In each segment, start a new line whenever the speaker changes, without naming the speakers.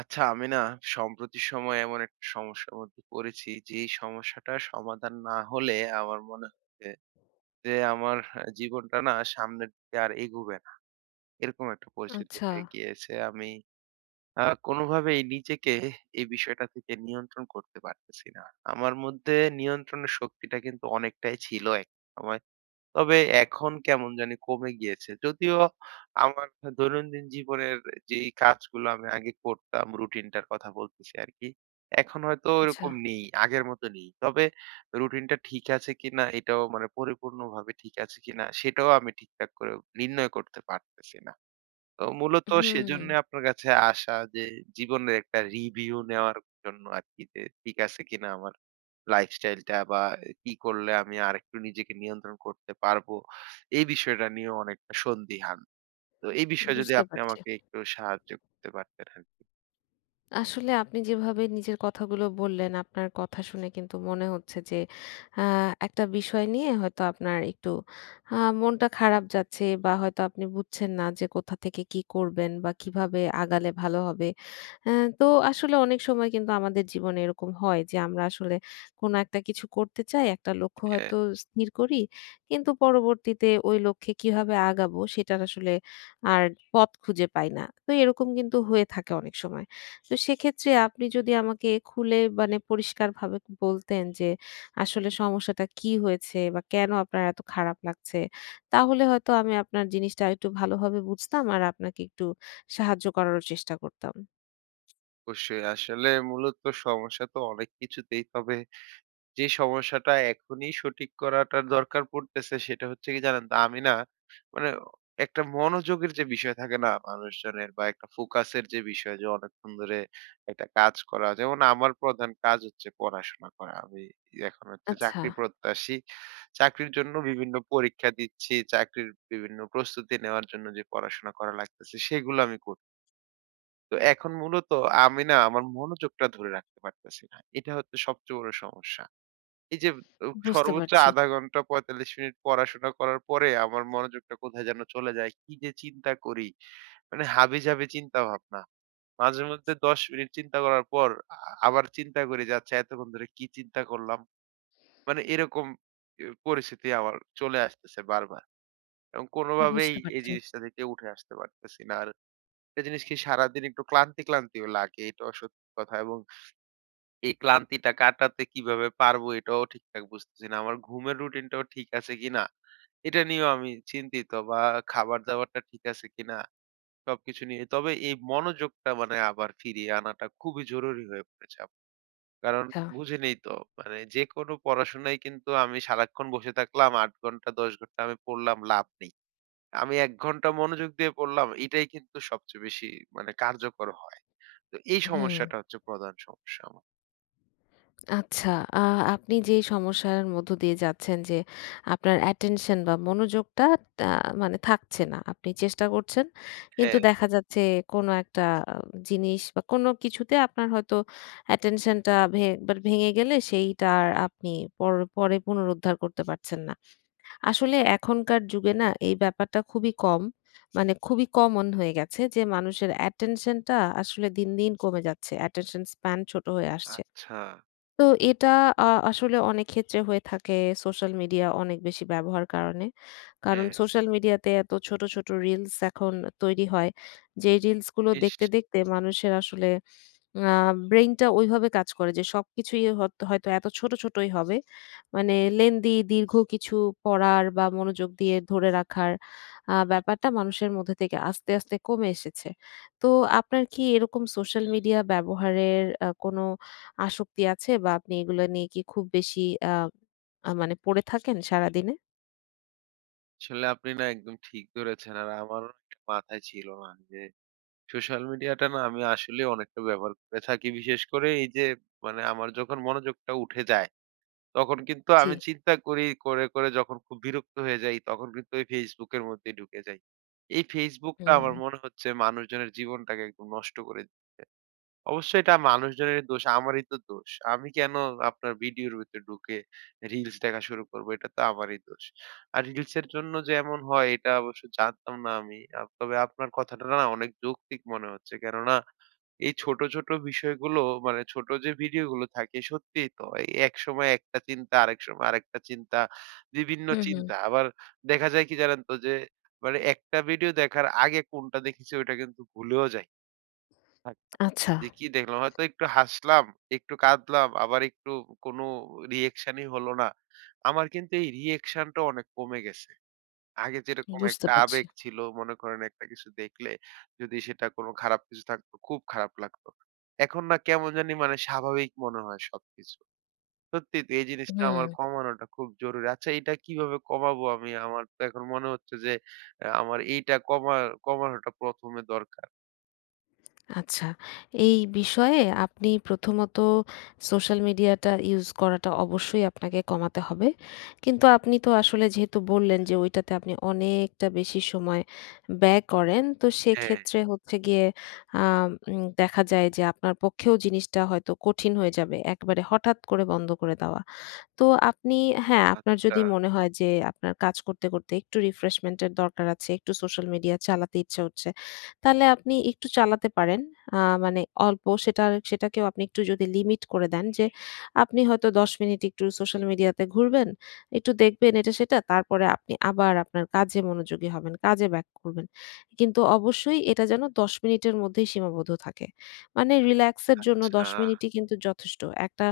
আচ্ছা আমি না সম্প্রতি সময়ে এমন একটা সমস্যার মধ্যে পড়েছি যে এই সমস্যাটা সমাধান না হলে আমার মনে হচ্ছে যে আমার জীবনটা না সামনের দিকে আর এগোবে না। এরকম একটা পরিস্থিতি
আচ্ছা,
হয়ে গিয়েছে। আমি কোনোভাবেই নিজেকে এই বিষয়টা থেকে নিয়ন্ত্রণ করতে পারতেছি না। আমার মধ্যে নিয়ন্ত্রণের শক্তিটা কিন্তু অনেকটাই ছিল এক সময়। তবে এখন কেমন জানি কমে গিয়েছে। যদিও আমার দৈনন্দিন জীবনের যেই কাজগুলো আমি আগে করতাম, রুটিনটার কথা বলতেছি আরকি। এখন হয়তো
আচ্ছা।
ওরকম নেই, আগের মতো নেই। তবে রুটিনটা ঠিক আছে কিনা, এটাও মানে পরিপূর্ণভাবে ঠিক আছে কিনা সেটাও আমি ঠিকঠাক করে নির্ণয় করতে পারতেছি না। তো মূলত
হুম,
সেজন্য আপনার কাছে আসা, যে জীবনের একটা রিভিউ নেওয়ার জন্য আরকি, যে ঠিক আছে কিনা আমার লাইফস্টাইলটা, বা কি করলে আমি আরেকটু নিজেকে নিয়ন্ত্রণ করতে পারবো। এই বিষয়টা নিয়ে অনেকটা সন্দিহান। তো এই বিষয়ে যদি
বুঝতে
আপনি
পারছি।
আমাকে একটু সাহায্য করতে পারতেন আরকি।
আসলে আপনি যেভাবে নিজের কথাগুলো বললেন, আপনার কথা শুনে কিন্তু মনে হচ্ছে যে আ একটা বিষয় নিয়ে হয়তো আপনার একটু মনটা খারাপ যাচ্ছে বা হয়তো আপনি বুঝছেন না যে কোথা থেকে কি করবেন বা কিভাবে আগালে ভালো হবে। অ্যা তো আসলে অনেক সময় কিন্তু আমাদের জীবনে এরকম হয় যে আমরা আসলে কোনো একটা কিছু করতে চাই, একটা লক্ষ্য
হ্যাঁ,
হয়তো স্থির করি। কিন্তু পরবর্তীতে ওই লক্ষ্যে কিভাবে আগাবো সেটার আসলে আর পথ খুঁজে পাই না। তো এরকম কিন্তু হয়ে থাকে অনেক সময়। তো সেক্ষেত্রে আপনি যদি আমাকে খুলে মানে পরিষ্কারভাবে বলতেন যে আসলে সমস্যাটা কি হয়েছে বা কেন আপনার এত খারাপ লাগছে, তাহলে হয়তো আমি আপনার জিনিসটা আরেকটু ভালোভাবে বুঝতাম আর আপনাকে একটু সাহায্য করারও চেষ্টা করতাম।
অবশ্যই। আসলে মূলত সমস্যা তো অনেক কিছুতেই। তবে যে সমস্যাটা এখনই সঠিক করাটার দরকার পড়তেছে সেটা হচ্ছে কি জানেন তো, আমি না মানে একটা মনোযোগের যে বিষয় থাকে না মানুষজনের, বা একটা ফোকাসের যে বিষয় যে অনেকক্ষণ ধরে একটা কাজ করা, যেমন আমার প্রধান কাজ হচ্ছে পড়াশোনা করা। আমি এখন হচ্ছে
আচ্ছা,
চাকরি প্রত্যাশী, চাকরির জন্য বিভিন্ন পরীক্ষা দিচ্ছি, চাকরির বিভিন্ন প্রস্তুতি নেওয়ার জন্য যে পড়াশোনা করা লাগতেছে সেগুলো আমি করছি। তো এখন মূলত আমি না আমার মনোযোগটা ধরে রাখতে পারতেছি না, এটা হচ্ছে সবচেয়ে বড় সমস্যা। এই যে
বুঝতে
সর্বোচ্চ
পারছি,
০.৫ ঘন্টা ৪৫ মিনিট পড়াশোনা করার পরে আমার মনোযোগটা কোথায় যেন চলে যায়। কি যে চিন্তা করি! মানে হাবিজাবি চিন্তা ভাবনা। মাঝে মধ্যে ১০ মিনিট চিন্তা করার পর আবার চিন্তা করি যে, "আচ্ছা এতক্ষণ ধরে কি চিন্তা করলাম?" মানে এরকম এ পরিস্থিতি আমার চলে আসতেছে বারবার। এবং কোনোভাবেই
বুঝতে
এই
পারছি।
জিনিসটা থেকে উঠে আসতে পারতেছি না। আর একটা জিনিস কি, সারাদিন একটু ক্লান্তি, ক্লান্তিও লাগে। এটাও সত্যি কথা। এবং এই ক্লান্তিটা কাটাতে কিভাবে পারবো এটাও ঠিকঠাক বুঝতেছি না। আমার ঘুমের রুটিনটাও ঠিক আছে কিনা? এটা নিয়েও আমি চিন্তিত। বা খাবার-দাবারটা ঠিক আছে কিনা? সবকিছু নিয়ে। তবে এই মনোযোগটা মানে আবার ফিরিয়ে আনাটা খুবই জরুরি হয়ে পড়েছে। কারণ
আচ্ছা,
বুঝেনই তো, মানে যেকোনো পড়াশোনায় কিন্তু আমি সারাক্ষণ বসে থাকলাম ৮ ঘন্টা ১০ ঘন্টা, আমি পড়লাম, লাভ নেই। আমি ১ ঘন্টা মনোযোগ দিয়ে পড়লাম, এটাই কিন্তু সবচেয়ে বেশি মানে কার্যকর হয়। তো এই
হুম।
সমস্যাটা হচ্ছে প্রধান সমস্যা আমার।
আচ্ছা, আ আপনি যে সমস্যার মধ্য দিয়ে যাচ্ছেন যে আপনার attention বা মনোযোগটা তা মানে থাকছে না। আপনি চেষ্টা করছেন। কিন্তু
হ্যাঁ,
দেখা যাচ্ছে কোনো একটা আহ, জিনিস বা কোনো কিছুতে আপনার হয়তো attention টা একবার ভেঙে গেলে সেইটা আর আপনি পরে পুনরুদ্ধার করতে পারছেন না। আসলে এখনকার যুগে না এই ব্যাপারটা খুবই কম। মানে খুবই কমন হয়ে গেছে যে মানুষের attention টা আসলে দিন, দিন কমে যাচ্ছে। attention span ছোট হয়ে আসছে।
আচ্ছা।
তো এটা আ আসলে অনেক ক্ষেত্রে হয়ে থাকে সোশ্যাল মিডিয়া অনেক বেশি ব্যবহার কারণে। কারণ
হ্যাঁ,
সোশ্যাল মিডিয়াতে এত ছোট, ছোট রিলস এখন তৈরি হয়। যে রিলসগুলো
ইস!
দেখতে, দেখতে মানুষের আসলে আ ব্রেইনটা ওইভাবে কাজ করে যে সবকিছুই হয়তো এত ছোট, ছোটই হবে। মানে দীর্ঘ কিছু পড়ার বা মনোযোগ দিয়ে ধরে রাখার ব্যাপারটা মানুষের মধ্যে থেকে আস্তে, আস্তে কমে এসেছে। তো আপনার কি এরকম সোশ্যাল মিডিয়া ব্যবহারের কোনো আসক্তি আছে বা আপনি এগুলো নিয়ে কি খুব বেশি আ আ মানে পড়ে থাকেন সারাদিনে?
আসলে আপনি না একদম ঠিক ধরেছেন। আর আমারও এটা মাথায় ছিল না যে সোশ্যাল মিডিয়াটা না আমি আসলে অনেকটা ব্যবহার করে থাকি। বিশেষ করে এই যে মানে আমার যখন মনোযোগটা উঠে যায়, তখন কিন্তু
জি।
আমি চিন্তা করে, করে যখন খুব বিরক্ত হয়ে যাই তখন কিন্তু ওই Facebook এর মধ্যেই ঢুকে যাই। এই Facebook টা
হুম,
আমার মনে হচ্ছে মানুষজনের জীবনটাকে একদম নষ্ট করে। অবশ্যই এটা মানুষজনের দোষ, আমারই তো দোষ। আমি কেন আপনার ভিডিওর ভিতরে ঢুকে রিলস দেখা শুরু করব? এটা তো আমারই দোষ। আর রিলসের জন্য যে এমন হয় এটা অবশ্য জানতাম না আমি। তবে আপনার কথাটা না অনেক যৌক্তিক মনে হচ্ছে। কেননা এই ছোট, ছোট বিষয়গুলো মানে ছোট যে ভিডিওগুলো থাকে, সত্যিই তো। এই একসময় একটা চিন্তা, আরেক সময় আরেকটা চিন্তা, বিভিন্ন
হুম।
চিন্তা। আবার দেখা যায় কি জানেন তো? যে মানে একটা ভিডিও দেখার আগে কোনটা দেখেছি ওইটা কিন্তু ভুলেও যাই। আচ্ছা।
আচ্ছা,
যে কি দেখলাম? হয়তো একটু হাসলাম, একটু কাঁদলাম, আবার একটু কোনো রিঅ্যাকশনই হলো না। আমার কিন্তু এই রিঅ্যাকশনটা অনেক কমে গেছে। আগে যেরকম
বুঝতে
একটা
পারছি।
আবেগ ছিল, মনে করেন একটা কিছু দেখলে যদি সেটা কোনো খারাপ কিছু থাকতো, খুব খারাপ লাগতো। এখন না কেমন জানি মানে স্বাভাবিক মনে হয় সবকিছু। সত্যিই তো এই জিনিসটা
হুম।
আমার কমানোটা খুব জরুরি। আচ্ছা এটা কিভাবে কমাবো আমি? আমার তো এখন মনে হচ্ছে যে আমার এইটা কমানোটা ১ম এ দরকার।
আচ্ছা। এই বিষয়ে আপনি প্রথমত সোশ্যাল মিডিয়াটা ইউজ করাটা অবশ্যই আপনাকে কমাতে হবে। কিন্তু আপনি তো আসলে যেহেতু বললেন যে ওইটাতে আপনি অনেকটা বেশি সময় ব্যয় করেন। তো
হ্যাঁ,
সেক্ষেত্রে হচ্ছে গিয়ে আম উম দেখা যায় যে আপনার পক্ষেও জিনিসটা হয়তো কঠিন হয়ে যাবে। একবারে হঠাৎ করে বন্ধ করে দেওয়া। তো আপনি হ্যাঁ, আপনার
আচ্ছা,
যদি মনে হয় যে আপনার কাজ করতে, করতে একটু রিফ্রেশমেন্ট এর দরকার আছে, একটু সোশ্যাল মিডিয়া চালাতে ইচ্ছা হচ্ছে, তাহলে আপনি একটু চালাতে পারেন। আ মানে অল্প সেটা সেটাকেও আপনি একটু যদি লিমিট করে দেন যে আপনি হয়তো ১০ মিনিট একটু সোশ্যাল মিডিয়াতে ঘুরবেন, একটু দেখবেন এটা সেটা, তারপরে আপনি আবার আপনার কাজে মনোযোগী হবেন, কাজে ব্যাক করবেন। কিন্তু অবশ্যই এটা যেন ১০ মিনিটের মধ্যেই সীমাবদ্ধ থাকে। মানে রিল্যাক্স এর জন্য
আচ্ছা।
১০ মিনিটই কিন্তু যথেষ্ট। একটা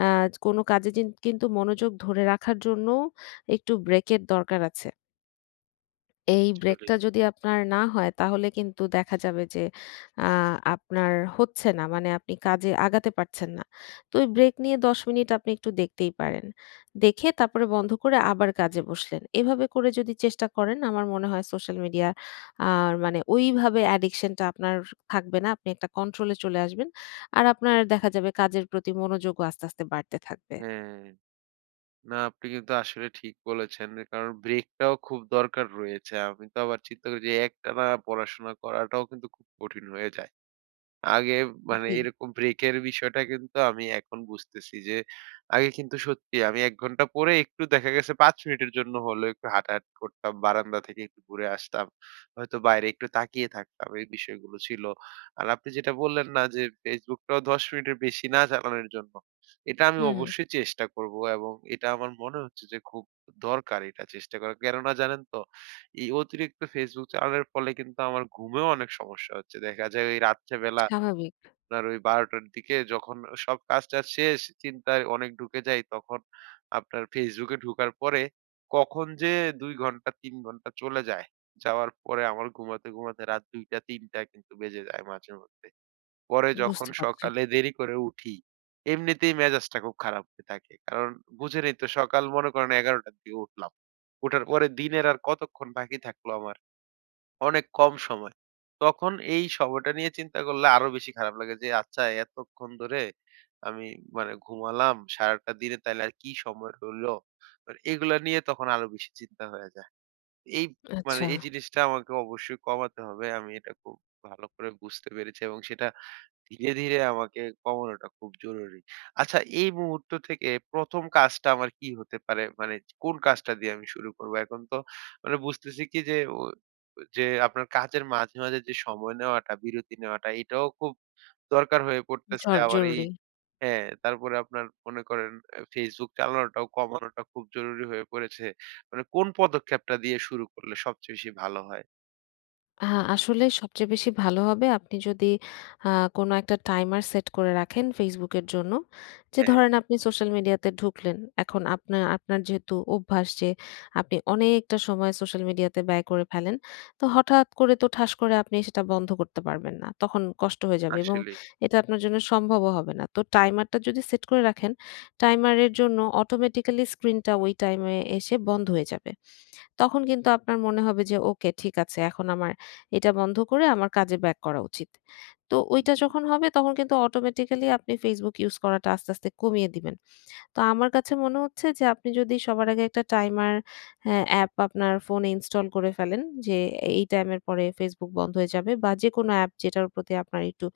আ কোনো কাজে কিন্তু মনোযোগ ধরে রাখার জন্য একটু ব্রেকের দরকার আছে। এই
আসলেই,
ব্রেকটা যদি আপনার না হয় তাহলে কিন্তু দেখা যাবে যে আ আপনার হচ্ছে না। মানে আপনি কাজে আগাতে পারছেন না। তো ওই ব্রেক নিয়ে ১০ মিনিট আপনি একটু দেখতেই পারেন। দেখে তারপরে বন্ধ করে আবার কাজে বসলেন। এভাবে করে যদি চেষ্টা করেন আমার মনে হয় সোশ্যাল মিডিয়া আর মানে ওইভাবে অ্যাডিকশন টা আপনার থাকবে না। আপনি একটা কন্ট্রোল এ চলে আসবেন। আর আপনার দেখা যাবে কাজের প্রতি মনোযোগও আস্তে, আস্তে বাড়তে থাকবে।
হ্যাঁ। না আপনি কিন্তু আসলে ঠিক বলেছেন। কারণ ব্রেকটাও খুব দরকার রয়েছে। আমি তো আবার চিন্তা করি যে একটানা পড়াশোনা করাটাও কিন্তু খুব কঠিন হয়ে যায়। আগে মানে
জি,
এরকম ব্রেকের বিষয়টা কিন্তু আমি এখন বুঝতেছি যে আগে কিন্তু সত্যি আমি ১ ঘন্টা পড়ে একটু, দেখা গেছে ৫ মিনিটের জন্য হলেও একটু হাঁটাহাঁটি করতাম। বারান্দা থেকে একটু ঘুরে আসতাম। হয়তো বাইরে একটু তাকিয়ে থাকতাম। এই বিষয়গুলো ছিল। আর আপনি যেটা বললেন না যে Facebook টাও ১০ মিনিটের বেশি না চালানোর জন্য। এটা আমি
হুম,
অবশ্যই চেষ্টা করব, এবং এটা আমার মনে হচ্ছে যে খুব দরকার এটা চেষ্টা করা। কেননা জানেন তো এই অতিরিক্ত Facebook চালানোর ফলে কিন্তু আমার ঘুমেও অনেক সমস্যা হচ্ছে। দেখা যায় ওই রাত্রেবেলা
স্বাভাবিক,
আপনার ওই ১২:০০ র দিকে যখন সব কাজ-টাজ শেষ, চিন্তায় অনেক ঢুকে যাই, তখন আপনার Facebook এ ঢোকার পরে কখন যে ২ ঘন্টা ৩ ঘন্টা চলে যায়, যাওয়ার পরে আমার ঘুমাতে, ঘুমাতে রাত ২:০০-৩:০০ কিন্তু বেজে যায় মাঝেমধ্যে। পরে যখন
বুঝতে পারছি।
সকালে দেরি করে উঠি, এমনিতেই মেজাজটা খুব খারাপ হয়ে থাকে। কারণ বুঝেনই তো, সকাল মনে করেন ১১:০০ টার দিকে উঠলাম। উঠার পরে দিনের আর কতক্ষণ বাকি থাকলো আমার? অনেক কম সময়। তখন এই সময়টা নিয়ে চিন্তা করলে আরো বেশি খারাপ লাগে যে, আচ্ছা এতক্ষণ ধরে আমি মানে ঘুমালাম, সারাটা দিনে তাইলে আর কি সময় হলো? মানে এগুলা নিয়ে তখন আরো বেশি চিন্তা হয়ে যায়। এই মানে
আচ্ছা,
এই জিনিসটা আমাকে অবশ্যই কমাতে হবে। আমি এটা খুব ভালো করে বুঝতে পেরেছি, এবং সেটা ধীরে, ধীরে আমাকে কমানোটা খুব জরুরি। আচ্ছা এই মুহূর্ত থেকে ১ম কাজটা আমার কি হতে পারে? মানে কোন কাজটা দিয়ে আমি শুরু করব? এখন তো মানে বুঝতেছি কি যে যে আপনার কাজের মাঝে, মাঝে যে সময় নেওয়াটা, বিরতি নেওয়াটা, এটাও খুব দরকার হয়ে পড়তেছে। আবার এই
জরুরি।
হ্যাঁ, তারপরে আপনার মনে করেন Facebook চালানোটাও কমানোটা খুব জরুরি হয়ে পড়েছে। মানে কোন পদক্ষেপটা দিয়ে শুরু করলে সবচেয়ে বেশি ভালো হয়?
আ আসলে সবচেয়ে বেশি ভালো হবে আপনি যদি আ কোনো একটা টাইমার সেট করে রাখেন Facebook এর জন্য। যে
হ্যাঁ,
ধরেন আপনি সোশ্যাল মিডিয়াতে ঢুকলেন। এখন আপনার যেহেতু অভ্যাস যে আপনি অনেকটা সময় সোশ্যাল মিডিয়াতে ব্যয় করে ফেলেন। তো হঠাৎ করে তো ঠাস করে আপনি সেটা বন্ধ করতে পারবেন না। তখন কষ্ট হয়ে যাবে এবং
আসলেই।
এটা আপনার জন্য সম্ভবও হবে না। তো টাইমারটা যদি সেট করে রাখেন, টাইমারের জন্য অটোমেটিক্যালি স্ক্রিনটা ওই টাইমে এসে বন্ধ হয়ে যাবে। তখন কিন্তু আপনার মনে হবে যে ওকে ঠিক আছে এখন আমার এটা বন্ধ করে আমার কাজে ব্যাক করা উচিত। তো ওইটা যখন হবে তখন কিন্তু অটোমেটিক্যালি আপনি Facebook ইউজ করাটা আস্তে, আস্তে কমিয়ে দিবেন। তো আমার কাছে মনে হচ্ছে যে আপনি যদি সবার আগে একটা টাইমার হ্যাঁ, অ্যাপ আপনার ফোনে ইনস্টল করে ফেলেন যে এই টাইমের পরে Facebook বন্ধ হয়ে যাবে বা যেকোনো অ্যাপ যেটার প্রতি আপনার একটু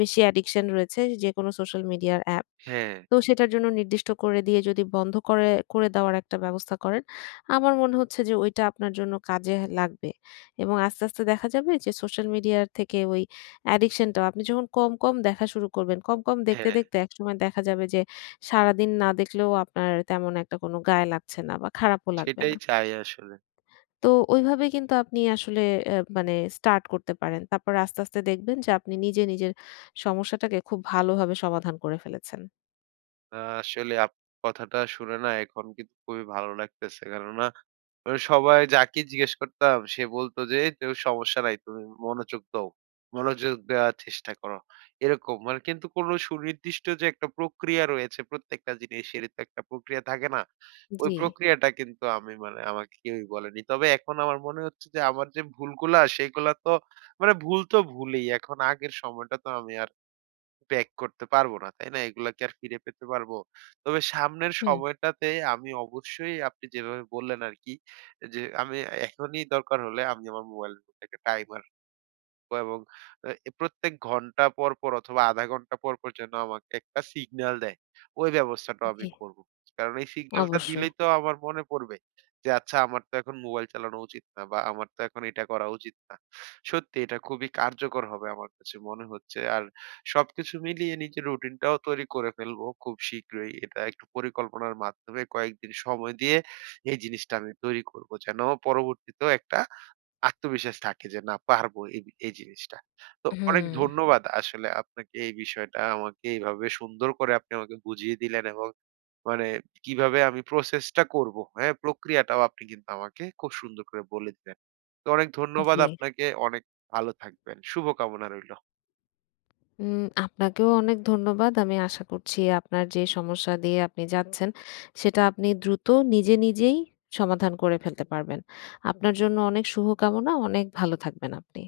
বেশি অ্যাডিকশন রয়েছে যেকোনো সোশ্যাল মিডিয়ার অ্যাপ।
হ্যাঁ,
তো সেটার জন্য নির্দিষ্ট করে দিয়ে যদি বন্ধ করে করে দেওয়ার একটা ব্যবস্থা করেন, আমার মনে হচ্ছে যে ওইটা আপনার জন্য কাজে লাগবে এবং আস্তে, আস্তে দেখা যাবে যে সোশ্যাল মিডিয়ার থেকে ওই অ্যাডিকশনটাও আপনি যখন কম, কম দেখা শুরু করবেন, কম, কম দেখতে,
হ্যাঁ,
দেখতে একসময় দেখা যাবে যে সারাদিন না দেখলেও আপনার তেমন একটা কোনো গায়ে লাগছে না বা খারাপও লাগবে
সেটাই
না।
চাই আসলে।
তো ওইভাবে কিন্তু আপনি আসলে মানে স্টার্ট করতে পারেন। তারপর আস্তে, আস্তে দেখবেন যে আপনি নিজে নিজের সমস্যাটাকে খুব ভালোভাবে সমাধান করে ফেলেছেন।
আসলে কথাটা শুনে না এখন কিন্তু খুবই ভালো লাগতেছে। কেননা সবাই যাকে জিজ্ঞেস করতাম সে বলত যে, "এই তো সমস্যা নাই। তুমি মনোযোগ দাও। মনোযোগ দেওয়ার চেষ্টা করো।" এরকম। মানে কিন্তু কোন সুনির্দিষ্ট যে একটা প্রক্রিয়া রয়েছে, প্রত্যেকটা জিনিসেরই তো একটা প্রক্রিয়া থাকে না? ওই
জি,
প্রক্রিয়াটা কিন্তু আমি মানে আমাকে কেউই বলেনি। তবে এখন আমার মনে হচ্ছে যে আমার যে ভুলগুলা সেগুলা তো মানে ভুল তো ভুলই। এখন আগের সময়টা তো আমি আর ব্যাক করতে পারব না, তাই না? এগুলা কি আর ফিরে পেতে পারবো? তবে সামনের
হুম,
সময়টাতে আমি অবশ্যই আপনি যেভাবে বললেন আরকি, যে, আমি এখনই দরকার হলে আমি আমার মোবাইলের মধ্যে একটা টাইমার এবং আ প্রত্যেক ঘন্টা পর, পর অথবা ০.৫ ঘন্টা পর, পর যেন আমাকে একটা সিগন্যাল দেয়। ওই ব্যবস্থাটাও
জি,
আমি করব। কারণ এই সিগন্যালটা
অবশ্যই।
দিলেই তো আমার মনে পড়বে যে, আচ্ছা আমার তো এখন মোবাইল চালানো উচিত না, বা আমার তো এখন এটা করা উচিত না। সত্যি এটা খুবই কার্যকর হবে আমার কাছে মনে হচ্ছে। আর সবকিছু মিলিয়ে নিজের রুটিনটাও তৈরি করে ফেলবো খুব শীঘ্রই। এটা একটু পরিকল্পনার মাধ্যমে কয়েকদিন সময় দিয়ে এই জিনিসটা আমি তৈরি করব। যেন পরবর্তীতেও একটা আত্মবিশ্বাস থাকে যে না পারবো এই এই জিনিসটা। তো অনেক
হুম,
ধন্যবাদ আসলে আপনাকে, এই বিষয়টা আমাকে এইভাবে সুন্দর করে আপনি আমাকে বুঝিয়ে দিলেন এবং মানে কিভাবে আমি প্রসেসটা করব, হ্যাঁ? প্রক্রিয়াটাও আপনি কিন্তু আমাকে খুব সুন্দর করে বলে দিলেন। তো অনেক ধন্যবাদ
জি।
আপনাকে। অনেক ভালো থাকবেন। শুভকামনা রইল।
আপনাকেও অনেক ধন্যবাদ। আমি আশা করছি আপনার যে সমস্যা দিয়ে আপনি যাচ্ছেন, সেটা আপনি দ্রুত নিজে নিজেই সমাধান করে ফেলতে পারবেন। আপনার জন্য অনেক শুভকামনা, অনেক ভালো থাকবেন আপনি।